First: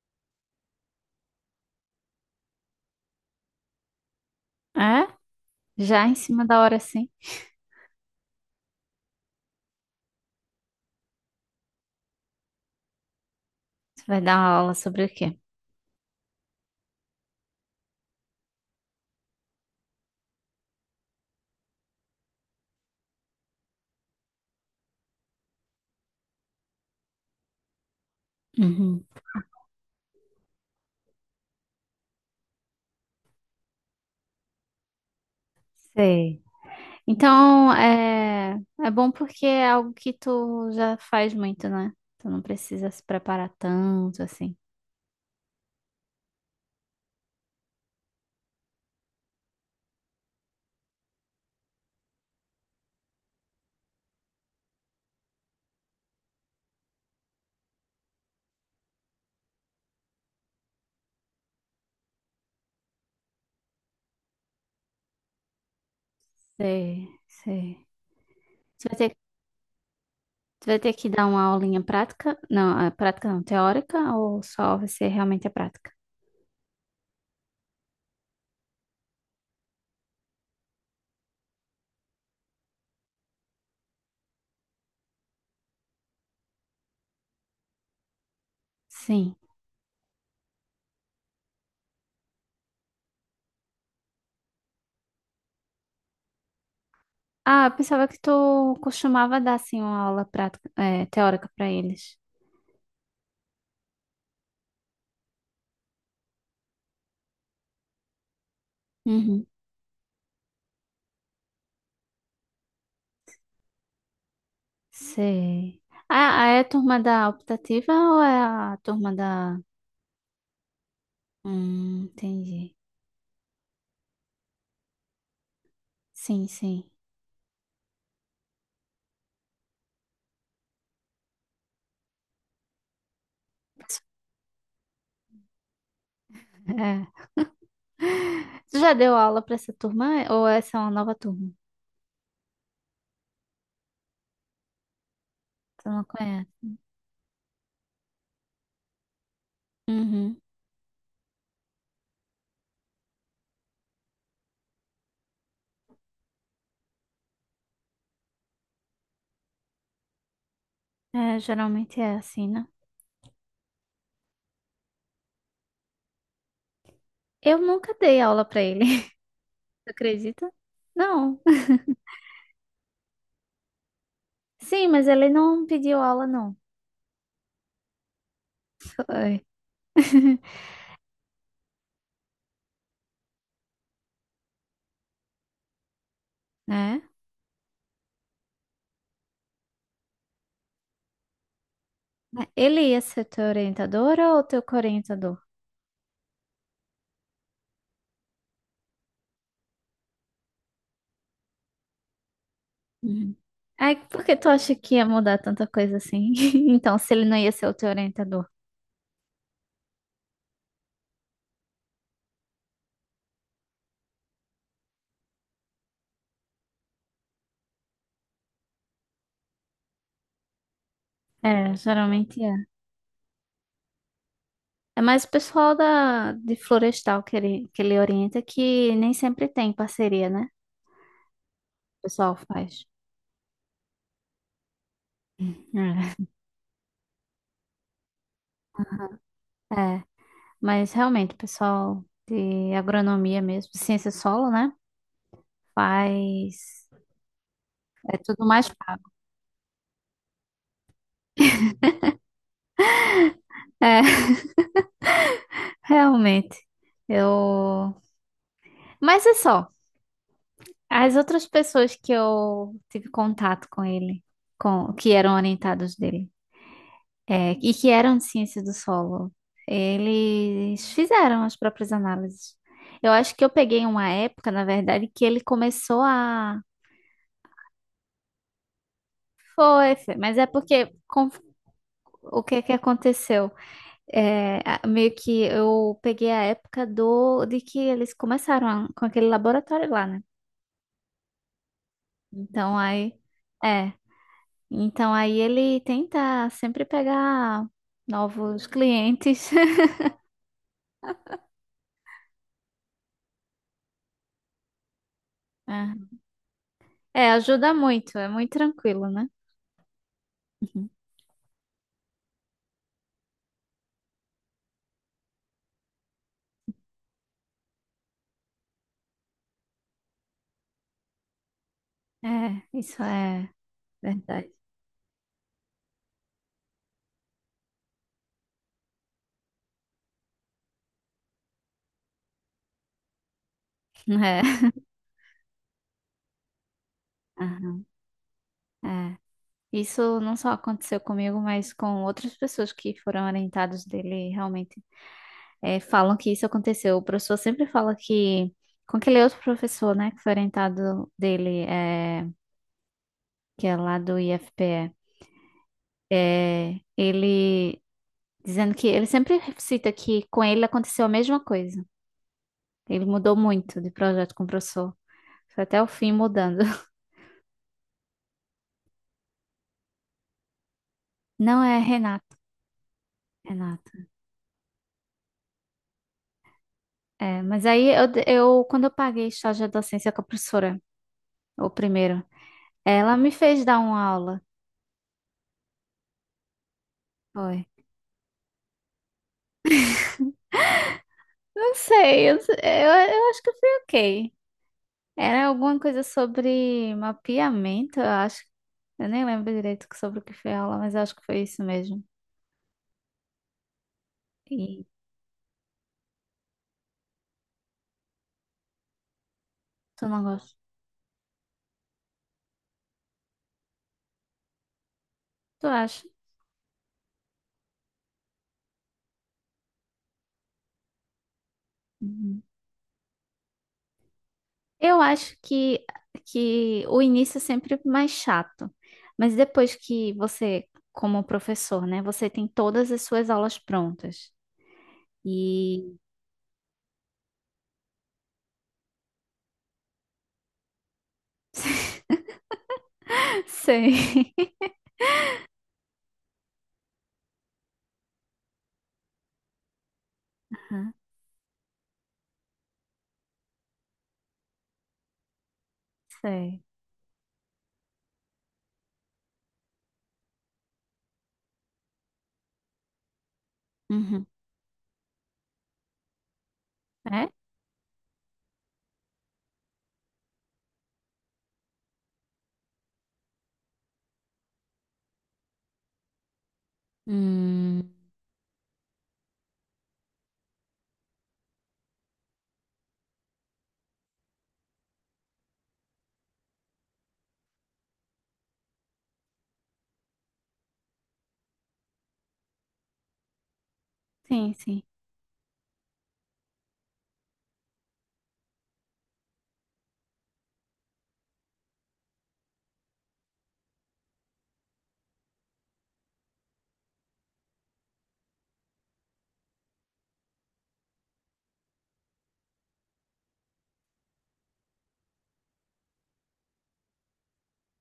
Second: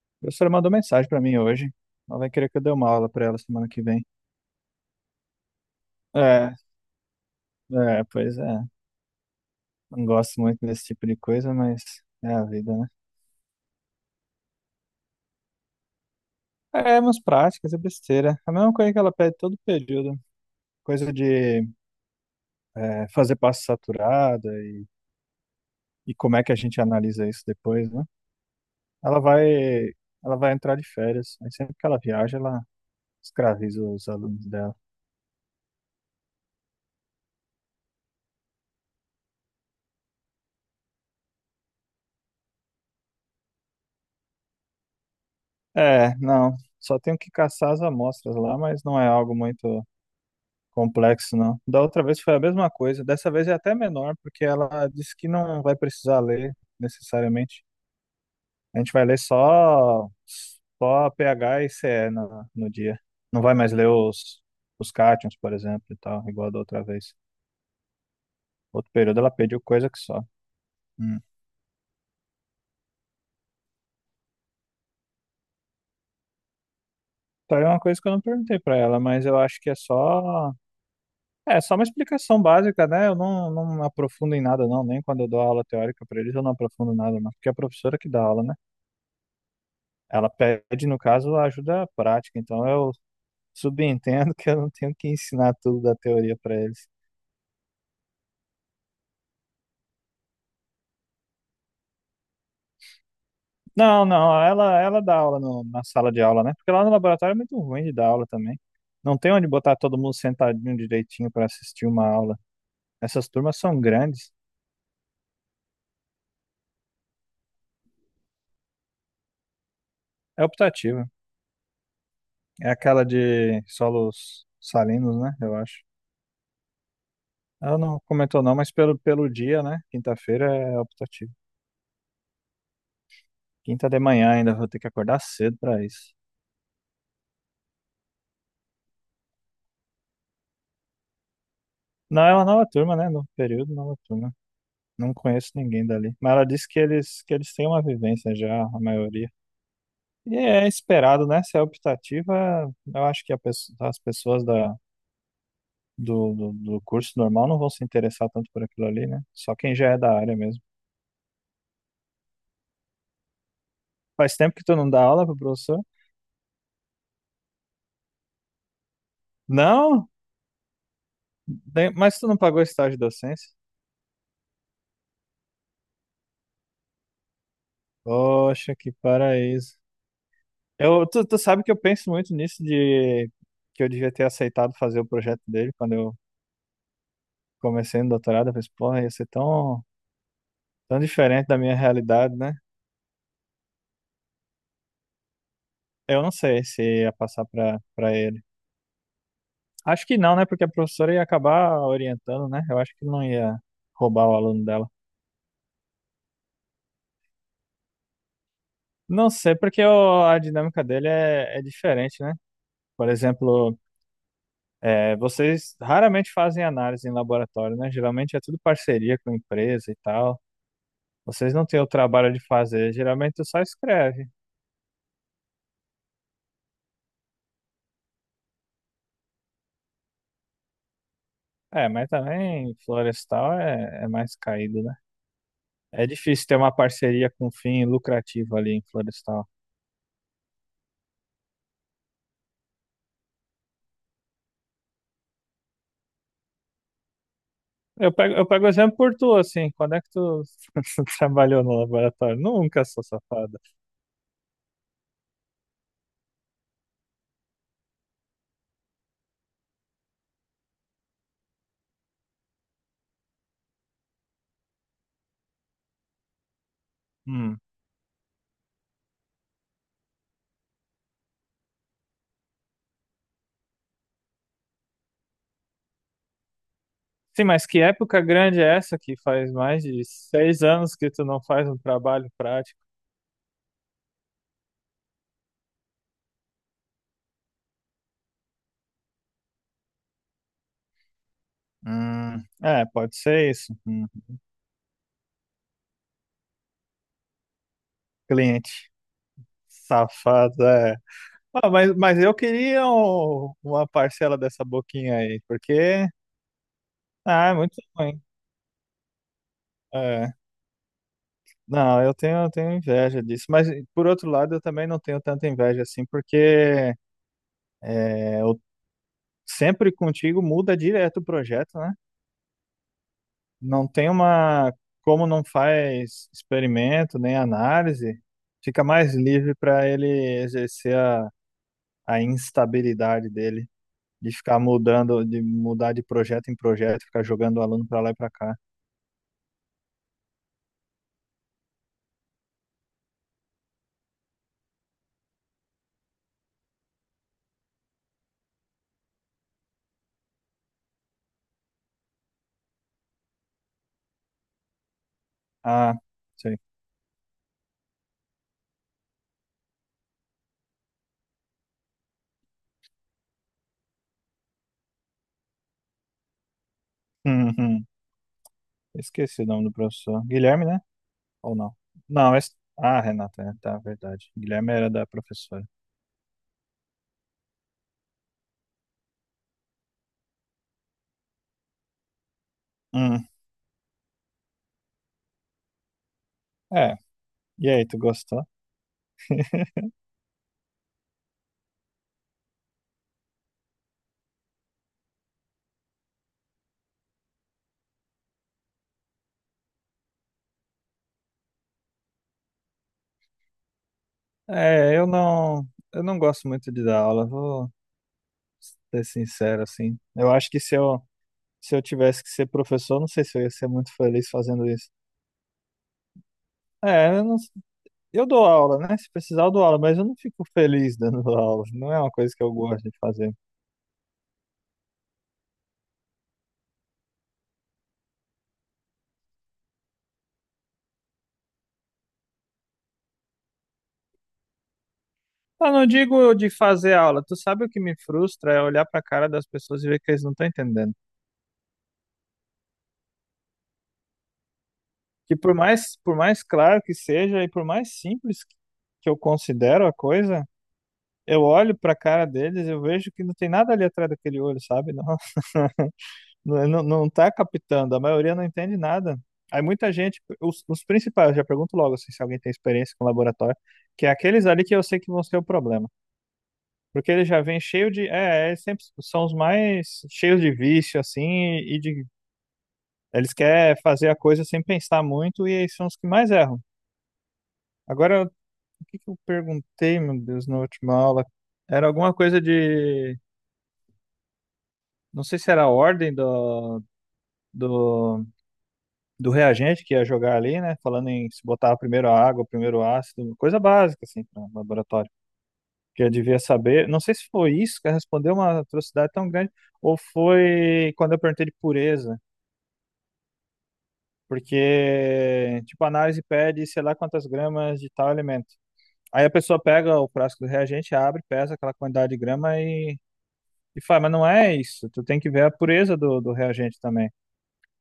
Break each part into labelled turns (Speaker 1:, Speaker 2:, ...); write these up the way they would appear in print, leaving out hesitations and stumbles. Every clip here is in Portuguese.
Speaker 1: A professora mandou mensagem pra mim hoje. Ela vai querer que eu dê uma aula pra ela semana que vem.
Speaker 2: É? Já em cima
Speaker 1: É,
Speaker 2: da hora, sim.
Speaker 1: é, pois é. Não gosto muito desse tipo de coisa, mas é a vida, né?
Speaker 2: Você vai dar uma aula sobre o quê?
Speaker 1: É, umas práticas, é besteira. É a mesma coisa que ela pede todo período. Coisa de fazer passo saturada e como é que a gente analisa isso depois, né?
Speaker 2: Uhum.
Speaker 1: Ela vai, ela vai entrar de férias. Aí sempre que ela viaja, ela escraviza os alunos dela.
Speaker 2: Sei. Então, é bom porque é algo que tu já faz muito, né? Tu não precisa se preparar tanto, assim.
Speaker 1: É, não. Só tenho que caçar as amostras lá, mas não é algo muito complexo, não. Da outra vez foi a mesma coisa. Dessa vez é até menor, porque ela disse que não vai precisar ler necessariamente. A gente vai ler só, só pH e CE no dia. Não vai mais ler os cátions, por exemplo, e tal, igual da outra
Speaker 2: Sei,
Speaker 1: vez.
Speaker 2: sei. Tu
Speaker 1: Outro
Speaker 2: vai ter,
Speaker 1: período ela pediu coisa que só.
Speaker 2: tu vai ter que
Speaker 1: Hum.
Speaker 2: dar uma aulinha prática? Não, é prática não, teórica, ou só vai ser realmente a prática?
Speaker 1: Então é uma coisa que eu não perguntei pra ela, mas eu acho que é só. É só uma explicação básica, né? Eu não, não aprofundo em nada, não. Nem quando eu dou aula teórica pra eles, eu não aprofundo nada, não. Porque é a professora que dá aula, né?
Speaker 2: Sim.
Speaker 1: Ela pede, no caso, a ajuda prática, então eu subentendo que eu não tenho que ensinar tudo da teoria para eles.
Speaker 2: Ah, eu pensava que tu costumava dar, assim, uma aula prática, é, teórica para eles.
Speaker 1: Não, não, ela dá aula na sala de aula, né? Porque lá no laboratório é muito ruim de dar aula também. Não tem onde botar todo mundo sentadinho direitinho para assistir uma aula. Essas turmas são grandes.
Speaker 2: Sei. Ah, é a turma da optativa ou é a turma da.
Speaker 1: É optativa. É
Speaker 2: Entendi.
Speaker 1: aquela de solos salinos, né? Eu acho.
Speaker 2: Sim, sim.
Speaker 1: Ela não comentou não, mas pelo dia, né? Quinta-feira é optativa. Quinta de manhã ainda vou ter que acordar cedo para isso.
Speaker 2: É. Tu já deu aula pra essa turma é? Ou essa é uma nova turma?
Speaker 1: Não, é uma nova turma, né? Novo período, nova turma. Não conheço ninguém
Speaker 2: Tu não
Speaker 1: dali. Mas ela
Speaker 2: conhece?
Speaker 1: disse que eles têm uma vivência já, a maioria.
Speaker 2: Uhum.
Speaker 1: E é esperado, né? Se é optativa, eu acho que as pessoas do curso normal não vão se interessar tanto por aquilo ali, né? Só quem já é da área mesmo.
Speaker 2: É, geralmente é assim, né?
Speaker 1: Faz tempo que tu não dá aula pro professor?
Speaker 2: Eu nunca dei aula pra ele. Tu
Speaker 1: Não?
Speaker 2: acredita? Não.
Speaker 1: Bem, mas tu não pagou estágio de docência?
Speaker 2: Sim, mas ele não pediu aula, não.
Speaker 1: Poxa, que
Speaker 2: Foi.
Speaker 1: paraíso. Eu, tu sabe que eu penso muito nisso de que eu devia ter aceitado fazer o projeto dele quando eu
Speaker 2: Né?
Speaker 1: comecei no doutorado, eu pensei, porra, ia ser tão, tão diferente da minha realidade, né?
Speaker 2: Ele ia ser teu orientador ou teu coorientador?
Speaker 1: Eu não sei se ia passar para ele. Acho que não, né? Porque a professora ia acabar orientando, né? Eu acho que não
Speaker 2: Uhum.
Speaker 1: ia
Speaker 2: Aí, por
Speaker 1: roubar o
Speaker 2: que tu
Speaker 1: aluno
Speaker 2: acha
Speaker 1: dela.
Speaker 2: que ia mudar tanta coisa assim? Então, se ele não ia ser o teu orientador.
Speaker 1: Não sei, porque a dinâmica dele é, é diferente, né? Por exemplo, vocês raramente fazem análise em laboratório, né? Geralmente é tudo parceria com empresa e tal. Vocês não
Speaker 2: É,
Speaker 1: têm o trabalho de
Speaker 2: geralmente é.
Speaker 1: fazer, geralmente só escreve.
Speaker 2: É mais o pessoal da, de Florestal que ele orienta, que nem sempre tem parceria, né? O
Speaker 1: É, mas
Speaker 2: pessoal
Speaker 1: também
Speaker 2: faz.
Speaker 1: florestal é, é mais caído, né? É
Speaker 2: É,
Speaker 1: difícil ter uma parceria com fim lucrativo ali em Florestal.
Speaker 2: É, mas realmente, o pessoal de agronomia mesmo, ciência solo, né? Faz. É tudo
Speaker 1: Eu pego
Speaker 2: mais.
Speaker 1: exemplo por tu, assim. Quando é que tu, trabalhou no laboratório? Nunca, sou safada.
Speaker 2: É, realmente. Eu. Mas é só. As outras pessoas que eu tive contato com ele, com que eram orientados dele, é,
Speaker 1: Hum.
Speaker 2: e que eram de ciência do solo, eles fizeram as próprias análises. Eu acho que eu peguei uma época, na verdade, que ele começou a.
Speaker 1: Sim, mas que época grande é essa que faz mais
Speaker 2: Foi,
Speaker 1: de
Speaker 2: foi, mas é
Speaker 1: seis
Speaker 2: porque
Speaker 1: anos que tu
Speaker 2: com-
Speaker 1: não faz um trabalho
Speaker 2: o que que
Speaker 1: prático?
Speaker 2: aconteceu? É, a- meio que eu peguei a época do de que eles começaram a- com aquele laboratório lá, né?
Speaker 1: Hum.
Speaker 2: Então
Speaker 1: É,
Speaker 2: aí.
Speaker 1: pode ser isso.
Speaker 2: É.
Speaker 1: Hum.
Speaker 2: Então aí ele tenta sempre pegar novos
Speaker 1: Cliente
Speaker 2: clientes.
Speaker 1: safado, é. Ah, mas eu queria uma parcela dessa boquinha aí, porque...
Speaker 2: É, É,
Speaker 1: Ah, é
Speaker 2: ajuda
Speaker 1: muito
Speaker 2: muito,
Speaker 1: ruim.
Speaker 2: é muito tranquilo, né?
Speaker 1: É.
Speaker 2: Uhum.
Speaker 1: Não, eu tenho inveja disso, mas por outro lado eu também não tenho tanta inveja assim, porque é, eu sempre contigo muda direto o projeto, né?
Speaker 2: É, isso é
Speaker 1: Não tem
Speaker 2: verdade.
Speaker 1: uma, como não faz experimento nem análise, fica mais livre para ele exercer a instabilidade dele, de ficar
Speaker 2: É.
Speaker 1: mudando, de mudar de projeto em projeto, ficar jogando o
Speaker 2: Aham,
Speaker 1: aluno para lá e para cá.
Speaker 2: é. Isso não só aconteceu comigo, mas com outras pessoas que foram orientadas dele, realmente é, falam que isso aconteceu. O professor sempre fala que, com aquele outro professor, né, que foi orientado dele, é, que é lá do
Speaker 1: Ah,
Speaker 2: IFPE,
Speaker 1: sei.
Speaker 2: é, ele dizendo que ele sempre cita que com ele aconteceu a mesma coisa. Ele mudou muito de projeto com o professor. Foi até o fim mudando.
Speaker 1: Uhum. Esqueci o nome do professor. Guilherme, né? Ou
Speaker 2: Não
Speaker 1: não?
Speaker 2: é
Speaker 1: Não,
Speaker 2: Renato,
Speaker 1: esse... Ah, Renata, é, tá,
Speaker 2: Renato.
Speaker 1: verdade. Guilherme era da professora.
Speaker 2: É, mas aí eu quando eu paguei estágio de docência com a professora, o primeiro, ela
Speaker 1: Hum,
Speaker 2: me fez dar uma aula.
Speaker 1: é.
Speaker 2: Foi.
Speaker 1: E aí, tu gostou?
Speaker 2: Não sei, eu acho que foi ok. Era alguma coisa sobre mapeamento, eu acho. Eu nem lembro direito sobre o que foi a aula, mas eu acho que foi isso mesmo. E
Speaker 1: É, eu não gosto muito de dar aula, vou ser sincero, assim.
Speaker 2: tu não
Speaker 1: Eu acho
Speaker 2: gosta?
Speaker 1: que se eu tivesse que ser professor, não sei se eu ia ser muito feliz fazendo isso.
Speaker 2: Tu acha?
Speaker 1: É, eu não, eu dou aula, né? Se precisar, eu dou aula, mas eu não fico feliz dando aula. Não é uma coisa
Speaker 2: Uhum.
Speaker 1: que eu gosto de fazer.
Speaker 2: Eu acho que o início é sempre mais chato, mas depois que você, como professor, né, você tem todas as suas aulas prontas.
Speaker 1: Eu não
Speaker 2: E.
Speaker 1: digo de fazer aula. Tu sabe o que me frustra é olhar pra cara das pessoas e ver que eles não estão entendendo.
Speaker 2: Sei.
Speaker 1: Que por mais claro que seja e por mais simples que eu considero a coisa,
Speaker 2: Aham.
Speaker 1: eu olho pra cara deles e eu vejo que não tem nada ali atrás daquele olho, sabe? Não,
Speaker 2: Sei.
Speaker 1: não tá captando, a maioria não entende nada. Aí muita gente, os principais, eu já pergunto logo assim, se alguém tem experiência com laboratório, que é
Speaker 2: Uhum.
Speaker 1: aqueles ali que eu sei que vão ser o problema. Porque eles
Speaker 2: É?
Speaker 1: já vêm cheio de, eles sempre são os mais cheios de vício, assim, e de, eles querem fazer a coisa sem pensar muito e eles são os que mais erram.
Speaker 2: Hum.
Speaker 1: Agora, o que que eu perguntei, meu Deus, na última aula? Era alguma coisa de. Não sei se era a ordem do, do reagente que ia jogar ali, né? Falando em se botar primeiro a água, primeiro o ácido, coisa básica, assim, para
Speaker 2: Sim, sim.
Speaker 1: laboratório. Que eu devia saber. Não sei se foi isso que respondeu uma atrocidade tão grande, ou foi quando eu perguntei de pureza. Porque, tipo, a análise pede sei lá quantas gramas de tal elemento. Aí a pessoa pega o frasco do reagente, abre, pesa aquela quantidade de grama e fala, mas não é isso. Tu tem que ver a pureza do reagente também.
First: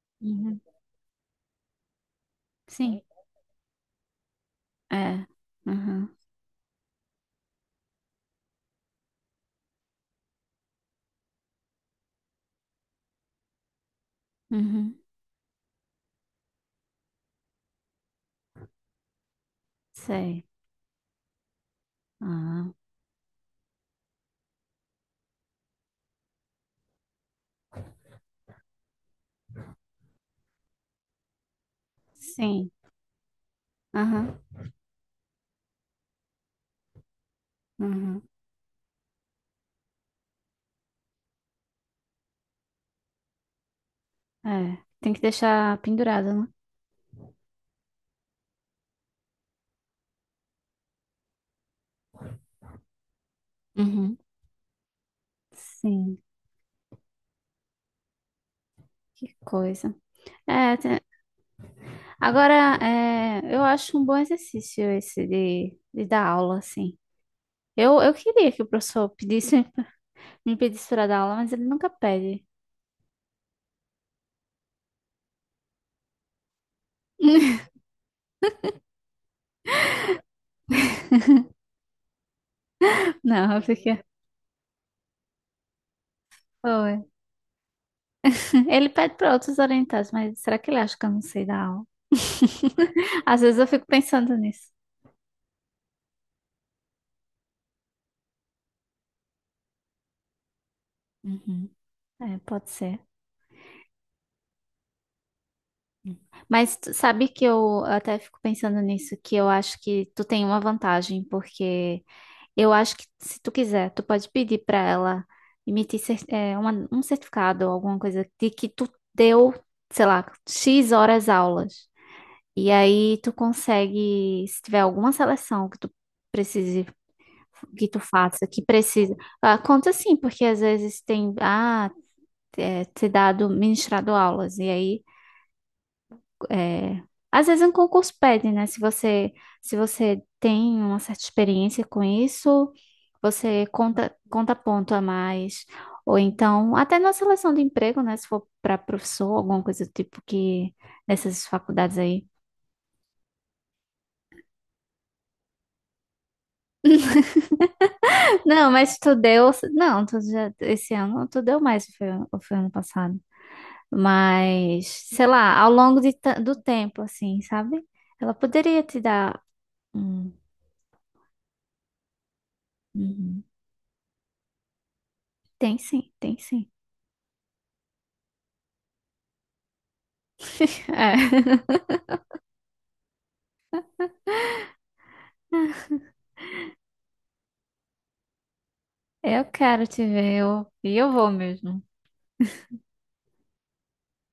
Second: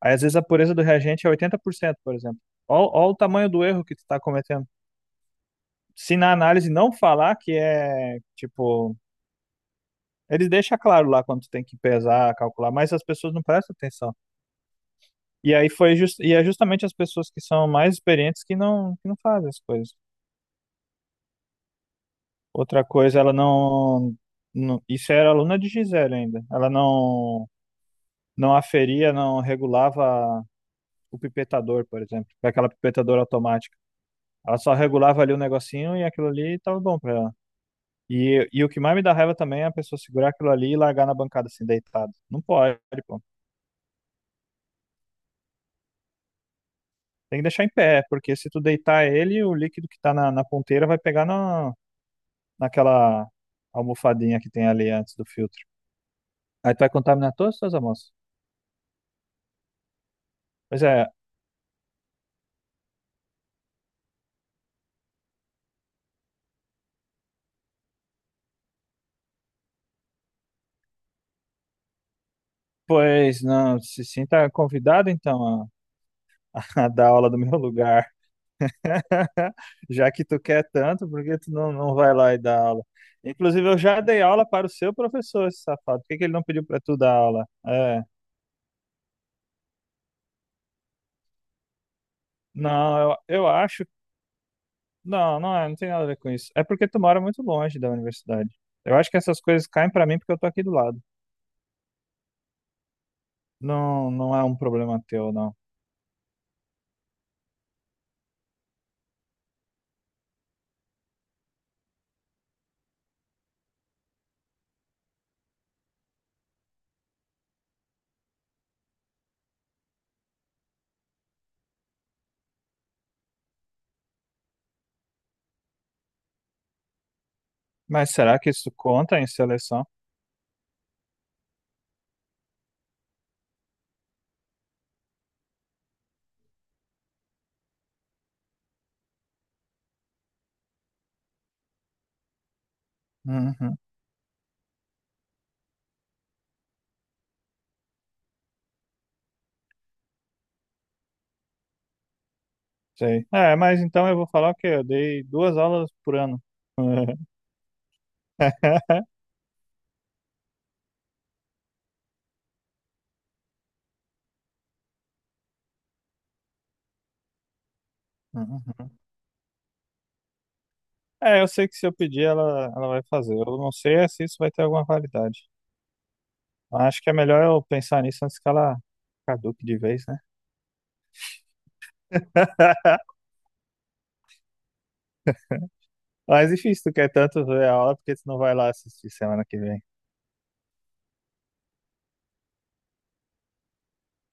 Speaker 1: Aí, às vezes, a
Speaker 2: Uhum.
Speaker 1: pureza do reagente é 80%, por exemplo.
Speaker 2: Sim.
Speaker 1: Olha o tamanho do erro que tu tá cometendo.
Speaker 2: É. Uhum.
Speaker 1: Se na análise não falar que é, tipo... Ele deixa claro lá quando tu tem que pesar, calcular, mas as pessoas não prestam atenção.
Speaker 2: Uhum.
Speaker 1: E aí foi just, e é justamente as pessoas que são mais experientes que não fazem as coisas.
Speaker 2: Sei. Ah.
Speaker 1: Outra coisa, ela não, não... Isso era aluna de Gisele ainda. Ela não, não aferia, não regulava o pipetador, por exemplo, com aquela
Speaker 2: Sim.
Speaker 1: pipetadora automática.
Speaker 2: Aham.
Speaker 1: Ela só regulava ali o negocinho e aquilo ali tava bom pra ela.
Speaker 2: Uhum.
Speaker 1: E o que mais me dá raiva também é a pessoa segurar aquilo ali e largar na bancada assim, deitado. Não pode, pô.
Speaker 2: É. Tem que deixar pendurado, né?
Speaker 1: Tem que deixar em pé, porque se tu deitar ele, o líquido que tá na ponteira vai pegar na, naquela
Speaker 2: Uhum.
Speaker 1: almofadinha que tem ali antes do filtro.
Speaker 2: Sim.
Speaker 1: Aí tu vai contaminar todas as tuas amostras.
Speaker 2: Que coisa. É,
Speaker 1: Pois
Speaker 2: te-
Speaker 1: é,
Speaker 2: Agora, é, eu acho um bom exercício esse de dar aula, assim. Eu queria que o professor pedisse, me pedisse para dar aula, mas ele nunca pede.
Speaker 1: pois não, se sinta convidado então a, a dar aula do meu lugar. Já que tu quer tanto, por que tu não vai lá e dá aula?
Speaker 2: Não,
Speaker 1: Inclusive, eu já
Speaker 2: porque...
Speaker 1: dei aula para o seu professor, esse safado. Por que que ele não pediu para tu
Speaker 2: Oi.
Speaker 1: dar aula? É.
Speaker 2: Ele pede para outros orientados, mas será que ele acha que eu não sei dar aula?
Speaker 1: Não,
Speaker 2: Às
Speaker 1: eu
Speaker 2: vezes eu fico
Speaker 1: acho.
Speaker 2: pensando nisso.
Speaker 1: Não, não é, não tem nada a ver com isso. É porque tu mora muito longe da universidade. Eu acho que essas coisas caem para mim porque eu tô aqui do lado.
Speaker 2: Uhum. É, pode ser.
Speaker 1: Não, não é um problema teu, não.
Speaker 2: Mas tu sabe que eu até fico pensando nisso, que eu acho que tu tem uma vantagem, porque eu acho que se tu quiser, tu pode pedir para ela emitir cer- é, uma- um certificado ou alguma coisa de que tu deu, sei lá, X horas aulas. E aí tu consegue, se tiver alguma seleção que tu precise, que tu
Speaker 1: Mas será
Speaker 2: faça,
Speaker 1: que
Speaker 2: que
Speaker 1: isso
Speaker 2: precisa.
Speaker 1: conta em
Speaker 2: Ah,
Speaker 1: seleção?
Speaker 2: conta sim, porque às vezes tem, ah, é, ter dado, ministrado aulas. E aí é, às vezes um concurso pede, né? Se você tem uma certa experiência com isso, você
Speaker 1: Uhum,
Speaker 2: conta, conta ponto a mais. Ou então, até na seleção de emprego, né? Se for para professor, alguma coisa do tipo que nessas faculdades aí.
Speaker 1: sei. É, mas então eu vou falar que eu dei 2 aulas por ano.
Speaker 2: Não, mas tu deu. Não, tu já, esse ano tu deu mais, ou foi ano passado. Mas, sei lá, ao longo de ta- do tempo, assim, sabe? Ela poderia
Speaker 1: Uhum.
Speaker 2: te dar. Um-
Speaker 1: É, eu sei que se eu pedir, ela vai fazer.
Speaker 2: Uhum.
Speaker 1: Eu não sei é se isso vai ter alguma validade.
Speaker 2: Tem sim, tem sim.
Speaker 1: Acho que é melhor eu pensar nisso antes que ela caduque de vez, né? Mas enfim, se tu quer tanto ver a aula, por que tu não vai lá assistir
Speaker 2: É. Eu
Speaker 1: semana que vem?
Speaker 2: quero te ver, eu, e eu vou mesmo.